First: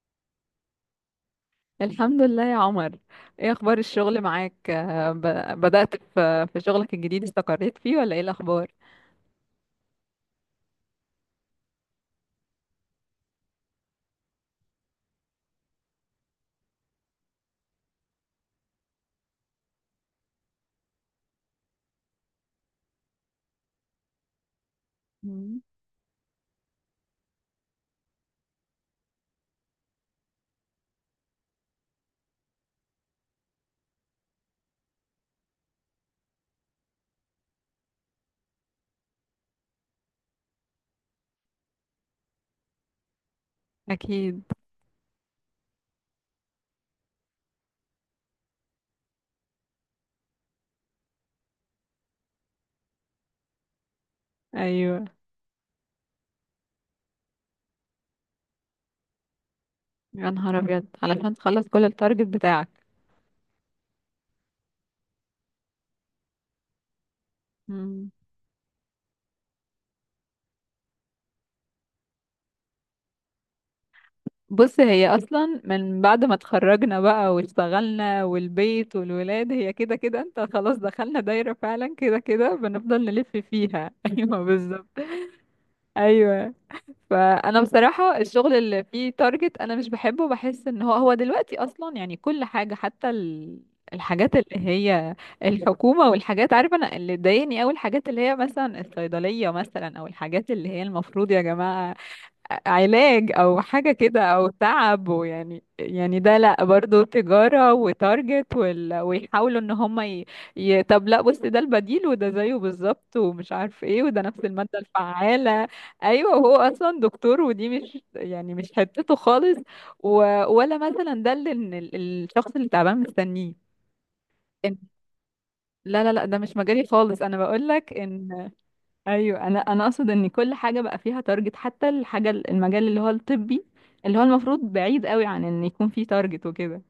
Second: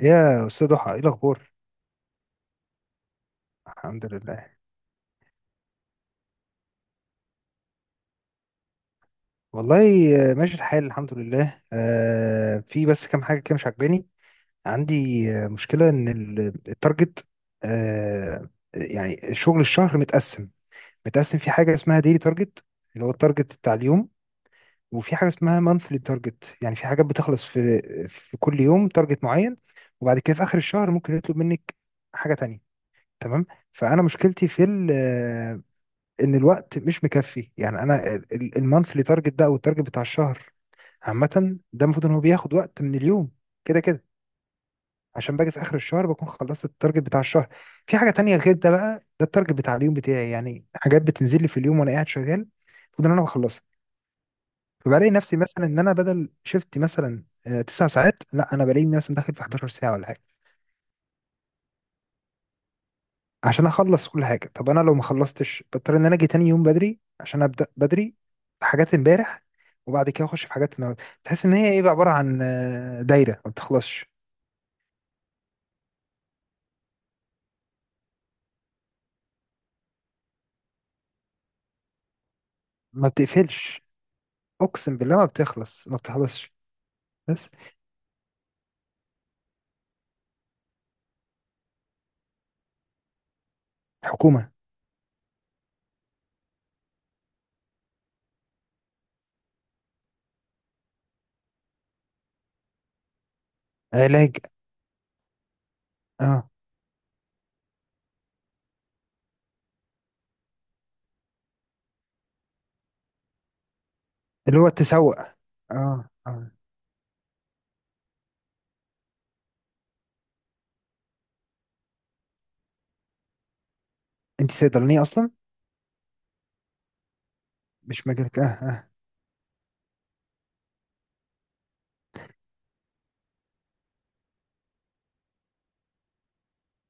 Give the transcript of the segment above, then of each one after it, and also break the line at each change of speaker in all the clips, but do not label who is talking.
يا أستاذ ضحى، إيه الأخبار؟
الحمد لله يا عمر. ايه اخبار
الحمد
الشغل
لله.
معاك؟ بدأت في شغلك الجديد، استقريت فيه ولا ايه الاخبار؟
والله، ماشي الحال، الحمد لله. في بس كام حاجة كده مش عاجباني. عندي مشكلة، التارجت، يعني شغل الشهر متقسم. متقسم في حاجة اسمها ديلي تارجت، اللي هو التارجت بتاع اليوم. وفي حاجة اسمها
مم.
مانثلي تارجت، يعني في حاجات بتخلص في كل يوم تارجت معين، وبعد كده في آخر الشهر ممكن يطلب منك حاجة تانية. تمام. فأنا مشكلتي في ال ان الوقت مش مكفي، يعني انا المانثلي تارجت ده او التارجت بتاع الشهر عامه، ده المفروض ان هو بياخد وقت من اليوم كده كده.
اكيد.
عشان باجي في اخر الشهر بكون خلصت التارجت بتاع الشهر، في حاجه تانية غير ده. بقى ده التارجت بتاع اليوم بتاعي، يعني حاجات بتنزل لي في اليوم وانا قاعد شغال، المفروض ان انا بخلصها.
ايوه.
فبلاقي نفسي مثلا ان انا بدل شفتي مثلا تسع ساعات، لا انا بلاقي نفسي مثلا داخل في 11 ساعه ولا حاجه،
يا نهار ابيض علشان تخلص كل التارجت بتاعك.
عشان اخلص كل حاجه. طب انا لو ما خلصتش بضطر ان انا اجي تاني يوم بدري عشان ابدا
مم.
بدري حاجات امبارح، وبعد كده اخش في حاجات النهارده. تحس ان هي ايه بقى؟ عباره عن دايره ما بتخلصش،
بص، هي اصلا من بعد ما اتخرجنا بقى واشتغلنا والبيت والولاد هي كده كده، انت خلاص دخلنا دايرة فعلا، كده كده بنفضل
ما
نلف
بتقفلش.
فيها ايوه
اقسم
بالظبط.
بالله، ما بتخلص، ما بتخلصش.
ايوه،
بس.
فانا بصراحه الشغل اللي فيه تارجت انا مش بحبه، بحس ان هو دلوقتي اصلا، يعني كل حاجه حتى الحاجات
حكومه.
اللي هي الحكومه والحاجات، عارفه انا اللي ضايقني قوي الحاجات اللي هي مثلا الصيدليه، مثلا او الحاجات اللي هي المفروض يا جماعه علاج او حاجة كده
علاج.
او تعب، ويعني ده
اه.
لا، برضو تجارة وتارجت ويحاولوا ان هم طب لا. بص، ده البديل وده زيه بالظبط، ومش عارف ايه، وده نفس
اللي هو
المادة
التسوق.
الفعالة.
اه،
ايوه،
اه.
وهو اصلا دكتور، ودي مش يعني مش حتته خالص و... ولا مثلا ده اللي إن الشخص اللي تعبان مستنيه.
انت
إن-
صيدلانيه اصلا.
لا لا لا، ده مش مجالي خالص، انا بقول لك
مش مجالك، اه
ان
اه.
ايوه. انا اقصد ان كل حاجه بقى فيها تارجت، حتى الحاجه المجال اللي هو الطبي، اللي هو المفروض بعيد قوي عن ان يكون فيه تارجت وكده.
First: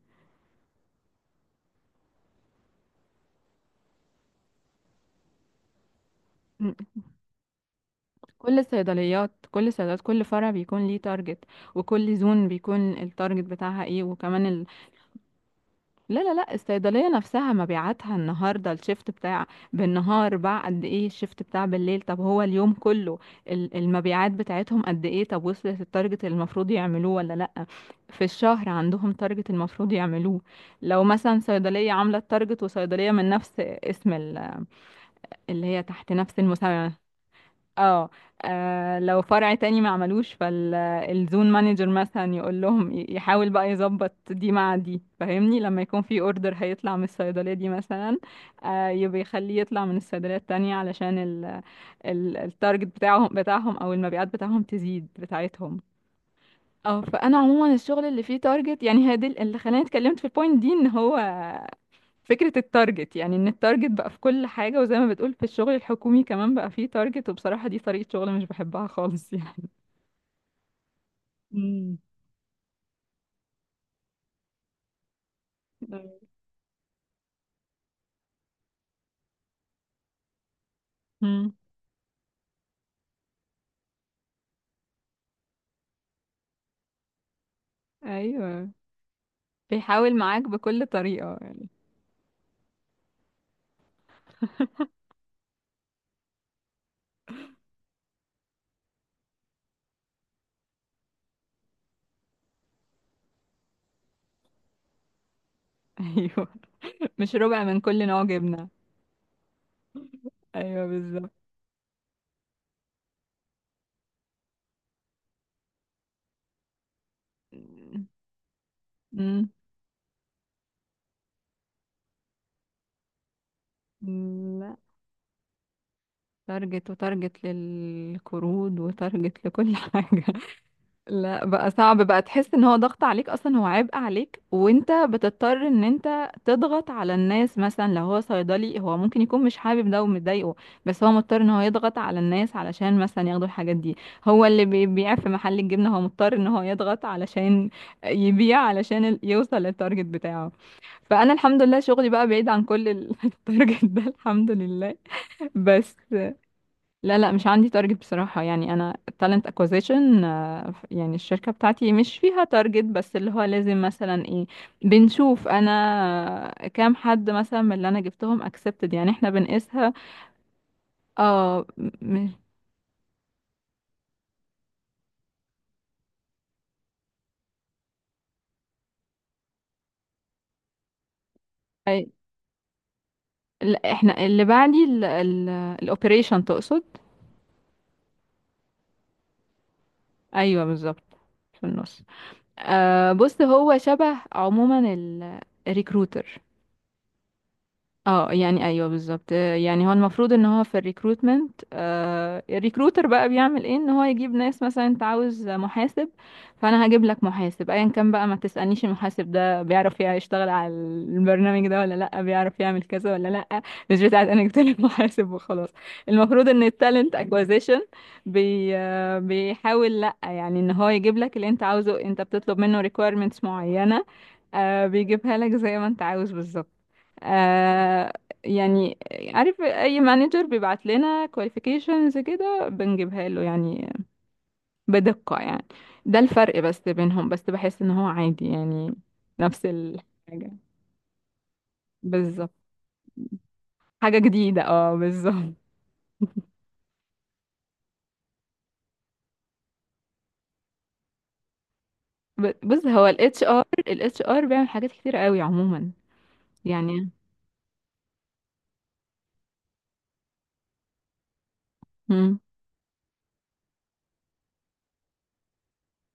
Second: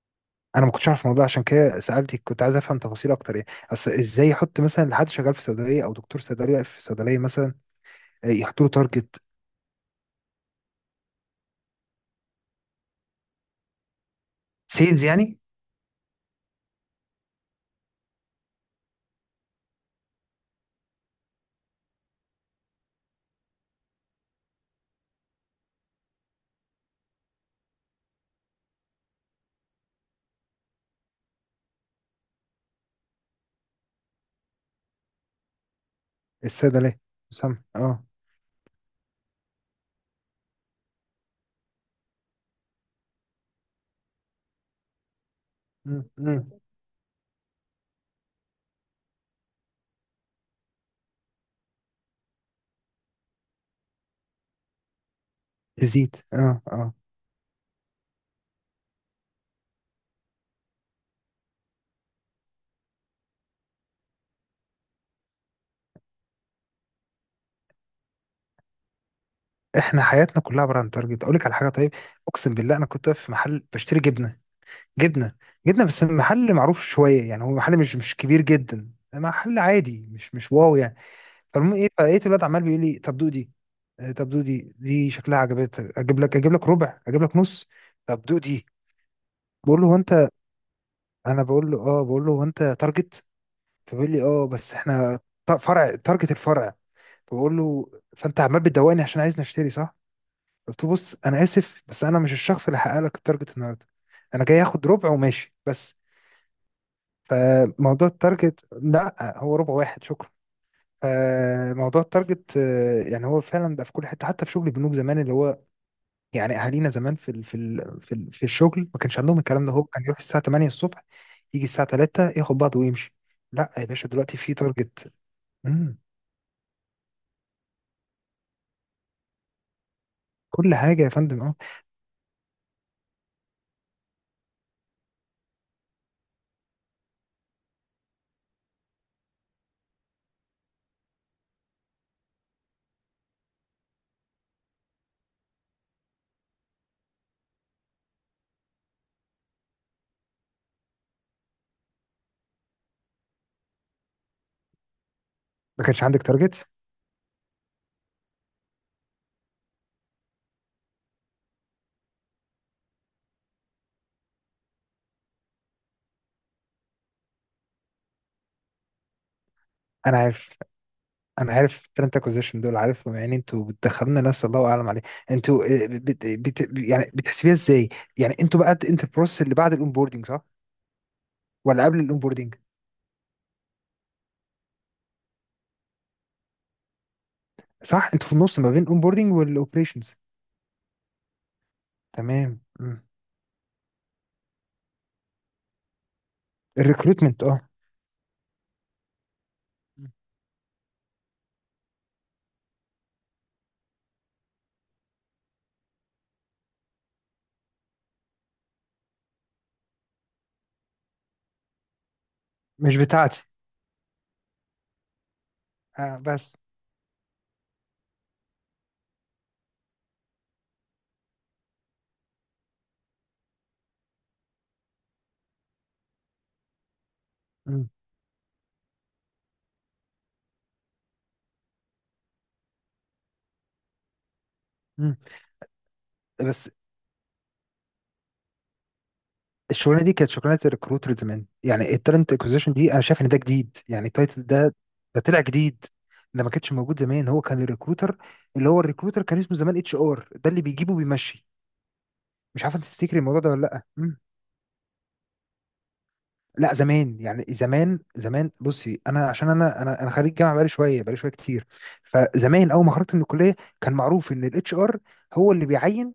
انا ما كنتش اعرف الموضوع عشان كده سالتك، كنت عايز افهم تفاصيل اكتر يعني. اصل ازاي يحط مثلا لحد شغال في صيدليه او دكتور صيدليه
م.
في صيدليه مثلا
كل
يحط له تارجت؟
الصيدليات، كل الصيدليات، كل فرع بيكون ليه تارجت، وكل زون بيكون التارجت بتاعها ايه، وكمان
سيلز يعني.
لا لا لا، الصيدلية نفسها مبيعاتها النهاردة، الشيفت بتاع بالنهار باع قد ايه، الشيفت بتاع بالليل، طب هو اليوم كله المبيعات بتاعتهم قد ايه، طب وصلت التارجت اللي المفروض يعملوه ولا لا؟ في الشهر عندهم تارجت المفروض يعملوه. لو مثلا صيدلية عاملة التارجت، وصيدلية من نفس اسم اللي هي تحت نفس المسمى،
الصيدلية. سامع، اه.
اه. لو فرع تاني ما عملوش، فالزون مانجر مثلا يقول لهم يحاول بقى يظبط دي مع دي، فاهمني؟ لما يكون
م-
في اوردر
م.
هيطلع من الصيدلية دي مثلا، يبقى يخليه يطلع من الصيدلية التانية علشان ال التارجت بتاعهم او المبيعات بتاعهم تزيد بتاعتهم.
تزيد، اه اه.
اه. فانا عموما الشغل اللي فيه تارجت، يعني هي دي اللي خلاني اتكلمت في البوينت دي، ان هو فكرة التارجت، يعني ان التارجت بقى في كل حاجة، وزي ما بتقول في الشغل الحكومي كمان بقى فيه تارجت، وبصراحة دي طريقة شغل مش بحبها خالص يعني.
احنا حياتنا كلها عبارة عن تارجت. اقول لك على حاجة، طيب.
مم.
اقسم بالله انا كنت واقف في محل بشتري جبنة، جبنة، جبنة. بس محل معروف شوية، يعني هو محل مش كبير جدا، محل عادي، مش واو يعني.
مم.
فالمهم ايه؟ فلقيت الواد عمال بيقول لي: طب دودي، طب دودي، دي شكلها عجبتك، اجيب لك ربع، اجيب لك نص؟ طب دودي.
ايوه،
بقول له: هو
بيحاول
انت...
معاك بكل طريقة
انا
يعني.
بقول له: اه، بقول له: هو انت تارجت؟ فبيقول لي: اه بس احنا فرع تارجت، الفرع. بقول له: فانت عمال بتدوقني عشان عايزني اشتري، صح؟ قلت له: بص، انا اسف بس انا مش الشخص اللي هحقق لك التارجت النهارده، انا جاي اخد ربع وماشي بس.
ايوه، مش ربع من كل
فموضوع
نوع
التارجت،
جبنة.
لا، هو ربع واحد، شكرا.
ايوه بالظبط.
فموضوع التارجت يعني هو فعلا بقى في كل حته، حتى في شغل البنوك زمان. اللي هو يعني اهالينا زمان في الشغل، ما كانش عندهم
مم.
الكلام ده. هو كان يروح الساعه 8 الصبح، يجي الساعه 3 ياخد بعضه ويمشي. لا يا باشا، دلوقتي في
مم. لا،
تارجت. مم،
تارجت وتارجت للقروض وتارجت لكل حاجة.
كل حاجه يا فندم،
لا
اه.
بقى صعب بقى، تحس ان هو ضغط عليك اصلا، هو عبء عليك، وانت بتضطر ان انت تضغط على الناس، مثلا لو هو صيدلي هو ممكن يكون مش حابب ده ومضايقه، بس هو مضطر ان هو يضغط على الناس علشان مثلا ياخدوا الحاجات دي. هو اللي بيبيع في محل الجبنة هو مضطر ان هو يضغط علشان يبيع، علشان يوصل للتارجت بتاعه. فانا الحمد لله شغلي بقى بعيد عن كل التارجت ده، الحمد لله.
ما
بس
كانش عندك تارجت.
لا لا، مش عندي تارجت بصراحة، يعني أنا talent acquisition. يعني الشركة بتاعتي مش فيها تارجت، بس اللي هو لازم مثلا ايه، بنشوف أنا كام حد مثلا من اللي أنا جبتهم accepted، يعني احنا بنقيسها.
انا عارف. انا
اه.
عارف التالنت اكوزيشن دول، عارفهم يعني. انتوا بتدخلنا ناس الله اعلم عليه. انتوا يعني بتحسبيها ازاي؟ يعني انتوا بقى، انت البروسيس اللي بعد الاونبوردنج، صح؟ ولا قبل
أي-
الاونبوردنج؟
لا، احنا اللي بعدي ال الأوبريشن تقصد؟
صح، انتوا في النص ما بين الاونبوردنج والاوبريشنز.
أيوه بالظبط، في النص.
تمام.
آه، بص هو شبه عموما الريكروتر،
الريكروتمنت، اه.
اه، يعني ايوه بالظبط. يعني هو
مم.
المفروض ان هو في الريكروتمنت، آه الريكروتر بقى بيعمل ايه، ان هو يجيب ناس، مثلا انت عاوز محاسب فانا هجيب لك محاسب ايا كان بقى، ما تسألنيش المحاسب ده بيعرف يشتغل على البرنامج ده ولا لا، بيعرف يعمل
مش
كذا ولا
بتاعتي.
لا، مش بتاعت. انا جبت لك محاسب وخلاص.
آه
المفروض
بس.
ان التالنت اكوزيشن بي آه، بيحاول، لا يعني ان هو يجيب لك اللي انت عاوزه، انت بتطلب منه requirements معينة، بيجيبها لك زي ما انت عاوز بالظبط.
مم.
آه يعني، عارف اي مانجر بيبعت لنا كواليفيكيشنز كده بنجيبها له يعني،
مم.
بدقة يعني. ده الفرق
بس
بس بينهم، بس بحس ان هو عادي يعني، نفس
الشغلانه دي كانت
الحاجة
شغلانه الريكروتر زمان، يعني التالنت
بالظبط.
اكوزيشن دي انا شايف ان ده جديد، يعني
حاجة
التايتل
جديدة،
ده،
اه
ده طلع
بالظبط.
جديد، ده ما كانش موجود زمان. هو كان الريكروتر، اللي هو الريكروتر كان اسمه زمان اتش ار، ده اللي بيجيبه وبيمشي. مش عارف انت
بص هو
تفتكري
ال
الموضوع ده ولا
HR،
لا.
ال
مم.
HR بيعمل حاجات كتير قوي عموما
لا،
يعني.
زمان يعني زمان زمان، بصي انا، عشان انا خريج جامعه بقالي شويه، بقالي شويه كتير
مم.
فزمان اول ما خرجت من الكليه كان معروف ان الاتش ار هو اللي بيعين،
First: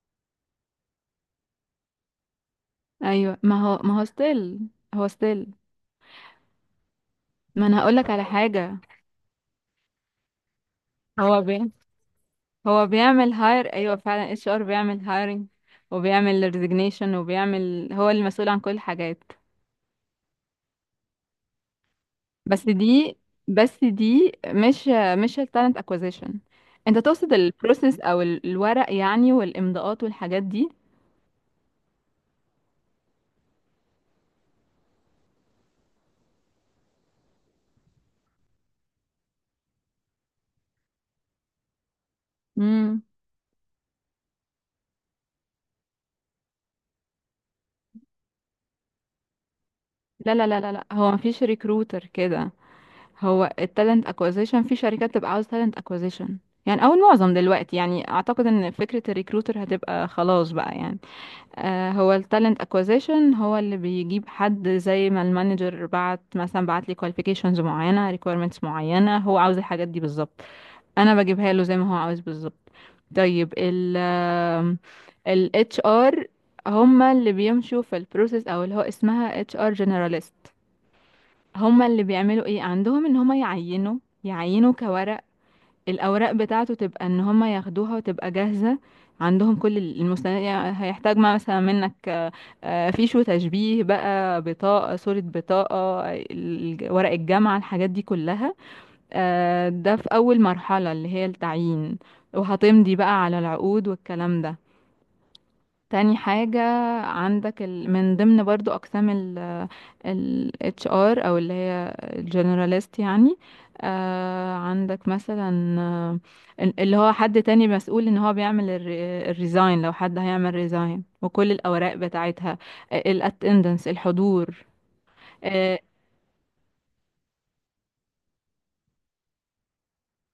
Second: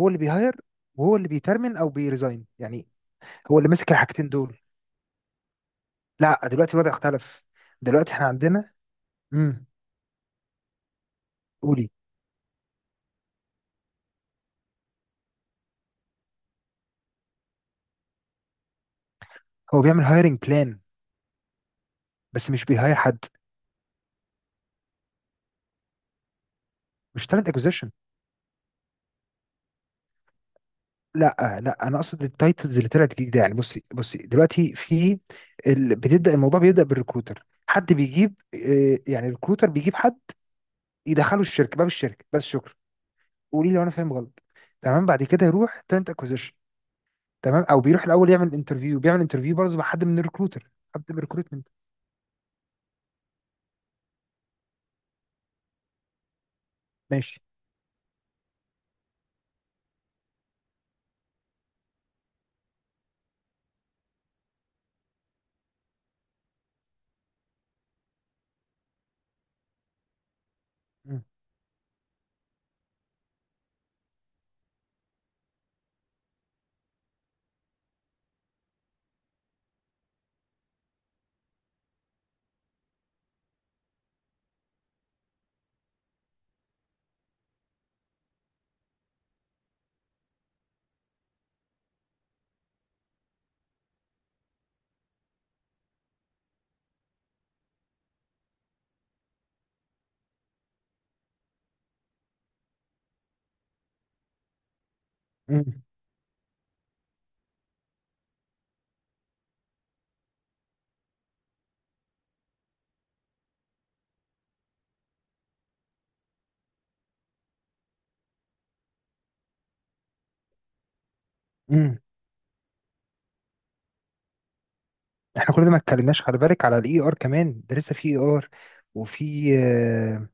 هو اللي بيهاير، وهو اللي بيترمن او بيريزاين يعني.
ايوه،
هو
ما
اللي
هو
ماسك
ما هو
الحاجتين دول.
ستيل، هو ستيل.
لا دلوقتي الوضع اختلف.
ما انا هقولك
دلوقتي
على
احنا عندنا،
حاجة.
امم،
هو بي
قولي.
هو بيعمل هاير، ايوه فعلا اتش ار بيعمل هايرنج، وبيعمل ريزيجنيشن، وبيعمل هو المسؤول عن كل الحاجات.
هو بيعمل هايرنج بلان، بس
بس
مش بيهاير
دي
حد.
بس دي مش، التالنت اكوزيشن. انت
مش
تقصد
تالنت اكوزيشن.
البروسيس او الورق يعني، والامضاءات والحاجات دي.
لا، لا، انا اقصد التايتلز اللي طلعت جديده. يعني بصي دلوقتي في بتبدا، الموضوع بيبدا بالريكروتر. حد بيجيب، يعني الريكروتر بيجيب حد يدخله الشركه، باب الشركه بس، شكرا.
امم.
قولي لي لو انا فاهم غلط. تمام، بعد كده يروح تالنت اكوزيشن، تمام. او بيروح الاول يعمل انترفيو، بيعمل انترفيو برضه مع حد من
لا لا لا
الريكروتر،
لا لا،
حد
هو
من
مفيش
الريكروتمنت.
ريكروتر كده. هو التالنت اكوزيشن، في شركات تبقى عاوز تالنت اكوزيشن يعني، او المعظم
ماشي.
دلوقتي، يعني اعتقد ان فكرة الريكروتر هتبقى خلاص بقى يعني. هو التالنت اكوزيشن هو اللي بيجيب حد، زي ما المانجر بعت مثلا، بعت لي كواليفيكيشنز معينه، ريكويرمنتس معينه هو عاوز الحاجات دي بالظبط، انا بجيبها له زي ما هو عاوز بالظبط. طيب ال اتش ار، هما اللي بيمشوا في البروسيس، او اللي هو اسمها اتش ار جنراليست. هما اللي بيعملوا ايه عندهم، ان هما يعينوا، كورق. الأوراق بتاعته تبقى إن هما ياخدوها، وتبقى جاهزة عندهم كل المستندات، يعني هيحتاج ما مثلا منك فيش وتشبيه بقى، بطاقة، صورة بطاقة، ورق الجامعة، الحاجات دي كلها. ده في أول مرحلة اللي هي التعيين، وهتمضي بقى على العقود والكلام ده. تاني حاجة، عندك من ضمن برضو أقسام ال HR، أو اللي هي الجنراليست يعني. آه، عندك مثلا اللي هو حد تاني مسؤول ان هو بيعمل الريزاين، لو حد هيعمل ريزاين وكل الأوراق
امم،
بتاعتها، الاتندنس، الحضور.
احنا كل ده ما
آه
اتكلمناش. خلي بالك على الاي ار كمان، ده لسه في اي ار. وفي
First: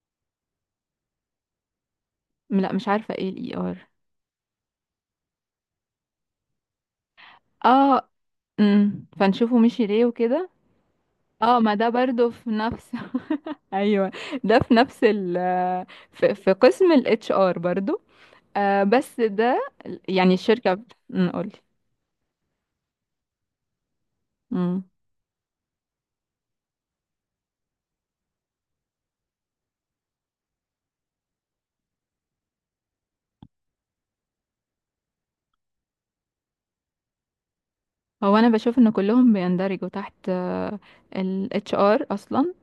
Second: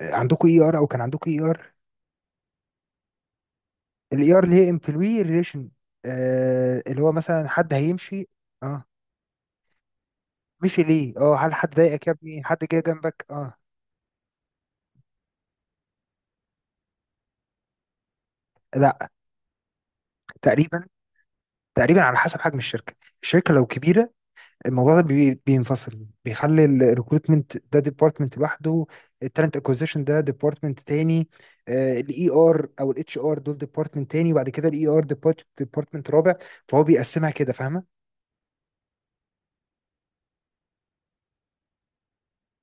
عندكم اي ار او كان عندكم اي ار؟
لا، مش عارفة ايه الاي ار.
الاي ار اللي هي امبلوي ريليشن، اللي هو مثلا حد
اه،
هيمشي، اه.
أمم، فنشوفه مشي ليه وكده.
مشي ليه، اه؟ هل
اه،
حد
ما ده
ضايقك يا
برضو
ابني؟
في
حد جه
نفس
جنبك، اه؟
ايوه، ده في نفس في قسم ال HR برضو. آه
لا،
بس ده يعني الشركة
تقريبا،
نقول،
تقريبا على حسب حجم الشركه. الشركه لو كبيره الموضوع ده بينفصل، بيخلي الريكروتمنت ده ديبارتمنت لوحده، التالنت اكوزيشن ده ديبارتمنت تاني، الاي ار او الاتش ار دول ديبارتمنت تاني، وبعد كده الاي ار ديبارتمنت رابع. فهو بيقسمها كده، فاهمه.
هو انا بشوف ان كلهم بيندرجوا تحت ال HR اصلا.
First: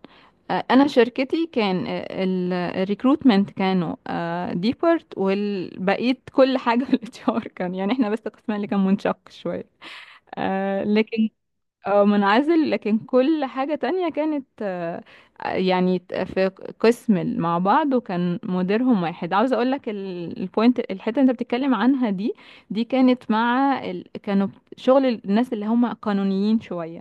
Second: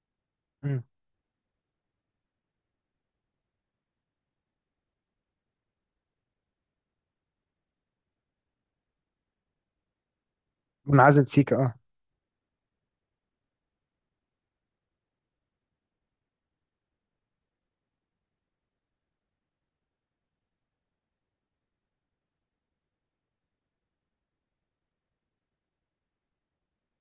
آه
مم.
انا شركتي كان الريكروتمنت كانوا ديبارت، والبقية كل حاجة ال HR كان، يعني احنا بس قسمنا اللي كان منشق شوية
منعزل
لكن،
سيكا، اه.
اه، منعزل. لكن كل حاجة تانية كانت في قسم مع بعض، وكان مديرهم واحد. عاوزة اقولك البوينت، الحتة اللي انت بتتكلم عنها دي، دي كانت مع كانوا شغل الناس اللي هم قانونيين شوية،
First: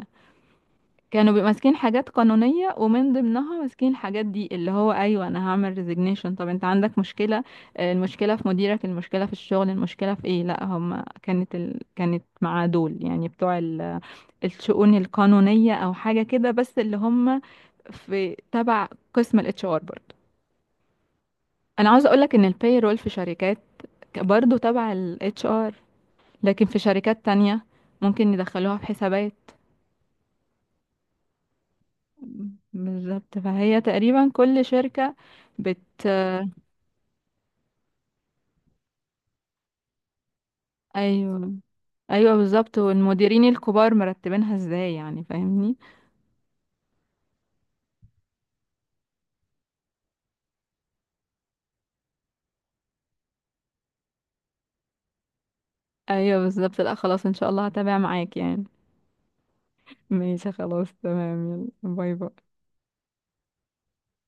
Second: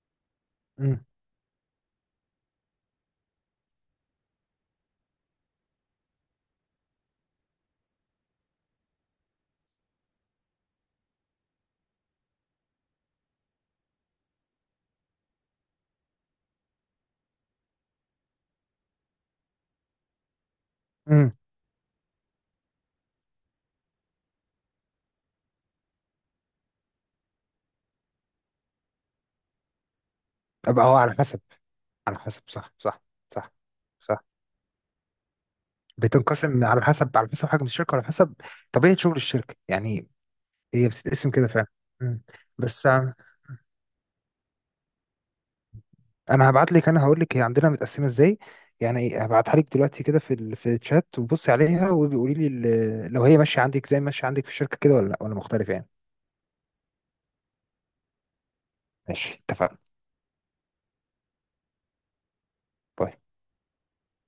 امم.
كانوا بيبقوا ماسكين حاجات قانونية، ومن ضمنها ماسكين الحاجات دي اللي هو، ايوه انا هعمل ريزيجنيشن طب انت عندك مشكلة، المشكلة في مديرك، المشكلة في الشغل، المشكلة في ايه. لا هم كانت كانت مع دول، يعني بتوع الشؤون القانونية او حاجة كده، بس اللي هم في تبع قسم الاتش ار برضه.
امم.
انا عاوزة اقولك ان الباي رول في شركات برضه تبع الاتش ار، لكن في شركات تانية ممكن يدخلوها في حسابات.
ابقى هو على حسب، على حسب. صح، صح.
بالظبط،
صح،
فهي
صح.
تقريبا كل شركة بت
بتنقسم على حسب، على حسب حجم الشركه، على حسب طبيعه شغل الشركه يعني. هي بتتقسم كده
ايوه،
فعلا. مم.
ايوه بالظبط،
بس
والمديرين الكبار مرتبينها ازاي، يعني فاهمني؟
انا هبعت لك، انا هقول لك هي عندنا متقسمه ازاي. يعني ايه، هبعتها لك دلوقتي كده في في الشات، وبصي عليها وقولي لي لو هي ماشيه عندك زي ما ماشيه عندك في الشركه كده ولا لا، ولا مختلف يعني.
ايوه بالظبط، لا خلاص ان شاء الله هتابع معاك يعني.
ماشي، اتفقنا.
ماشي خلاص تمام. يلا، باي باي.
باي.